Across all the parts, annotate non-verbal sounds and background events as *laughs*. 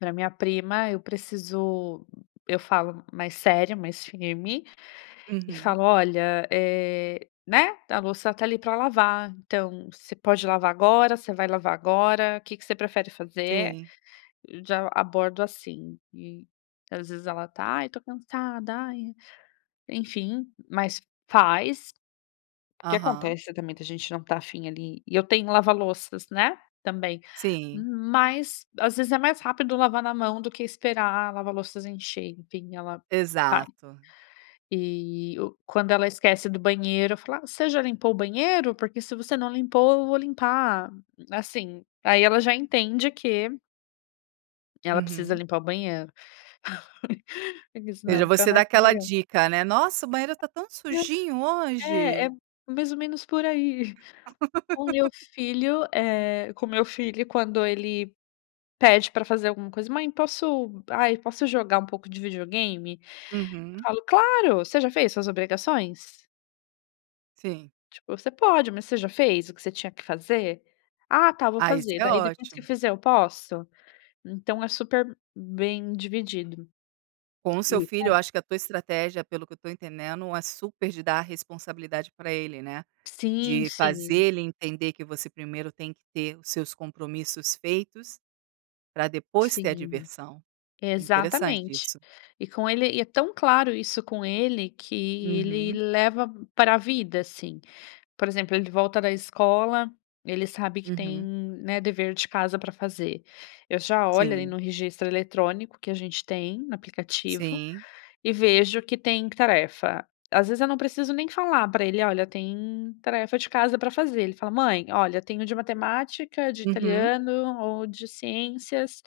Pra minha prima eu preciso eu falo mais sério, mais firme, e Uhum. falo: "Olha, eh, né, a louça tá ali para lavar, então você pode lavar agora, você vai lavar agora, o que que você prefere fazer?". Sim. Já abordo assim, e às vezes ela tá: "Ai, tô cansada, ai", enfim, mas faz. O que Aham. acontece, também, da gente não estar afim ali, e eu tenho lava-louças, né, também. Sim. Mas às vezes é mais rápido lavar na mão do que esperar a lava-louças encher, enfim, ela vai. Exato. E o quando ela esquece do banheiro, eu falo: "Ah, você já limpou o banheiro? Porque se você não limpou, eu vou limpar". Assim, aí ela já entende que ela precisa Uhum. limpar o banheiro, *laughs* porque se Veja, não fica você na. dá aquela *unintelligible* dica, né: "Nossa, o banheiro tá tão É. sujinho "É é hoje". m mais ou menos por aí". *chuckles* O meu *laughs* filho, eh, com o meu filho, quando ele pede pra fazer alguma coisa: "Mãe, posso ai, posso jogar um pouco de videogame?", eu Uhum. falo: "Claro, você já fez suas obrigações?". Sim. Tipo, "Você pode, mas você já fez o que você tinha que fazer?". "Ah tá, vou Ah, isso fazer. é Daí depois que ótimo. fizer, eu posso?". Então é super bem dividido. Com o seu E filho, eu com acho que a tua estratégia, pelo que eu tô entendendo, é super de dar responsabilidade para ele, né. Sim, De fazer sim. ele entender que você primeiro tem que ter os seus compromissos feitos, pra depois ter a Sim. diversão. Interessante Exatamente. isso. E com ele e é tão claro isso com ele, que ele Uhum. leva pra vida, assim. Por exemplo, ele volta da escola, ele sabe que tem, Uhum. né, dever de casa para fazer. Eu já olho ali Sim. no registro eletrônico, que a gente tem no aplicativo, Sim. e vejo que tem tarefa. Às vezes eu não preciso nem falar pra ele: "Olha, tem tarefa de casa para fazer", ele fala: "Mãe, olha, eu tenho de matemática, de Uhum. italiano, ou de ciências",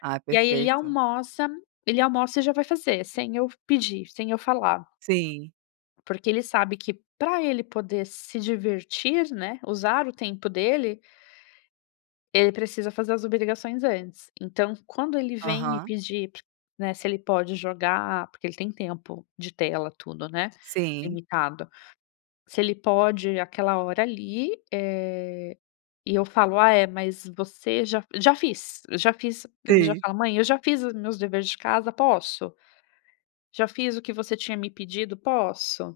Ah, e aí ele perfeito. almoça ele almoça e já vai fazer, sem eu pedir, sem eu falar. Sim. Porque ele sabe que pra ele poder se divertir, né, usar o tempo dele ele precisa fazer as obrigações antes. Então quando ele vem me Aham. pedir, né, se ele pode jogar, porque ele tem tempo de tela, tudo, né, Sim. limitado. Se ele pode aquela hora ali, eh, e eu falo: "Ah é, mas você já", "Já fiz, já fiz", ele já Sim. fala: "Mãe, eu já fiz os meus dever de casa. Posso? Já fiz o que você tinha me pedido. Posso?".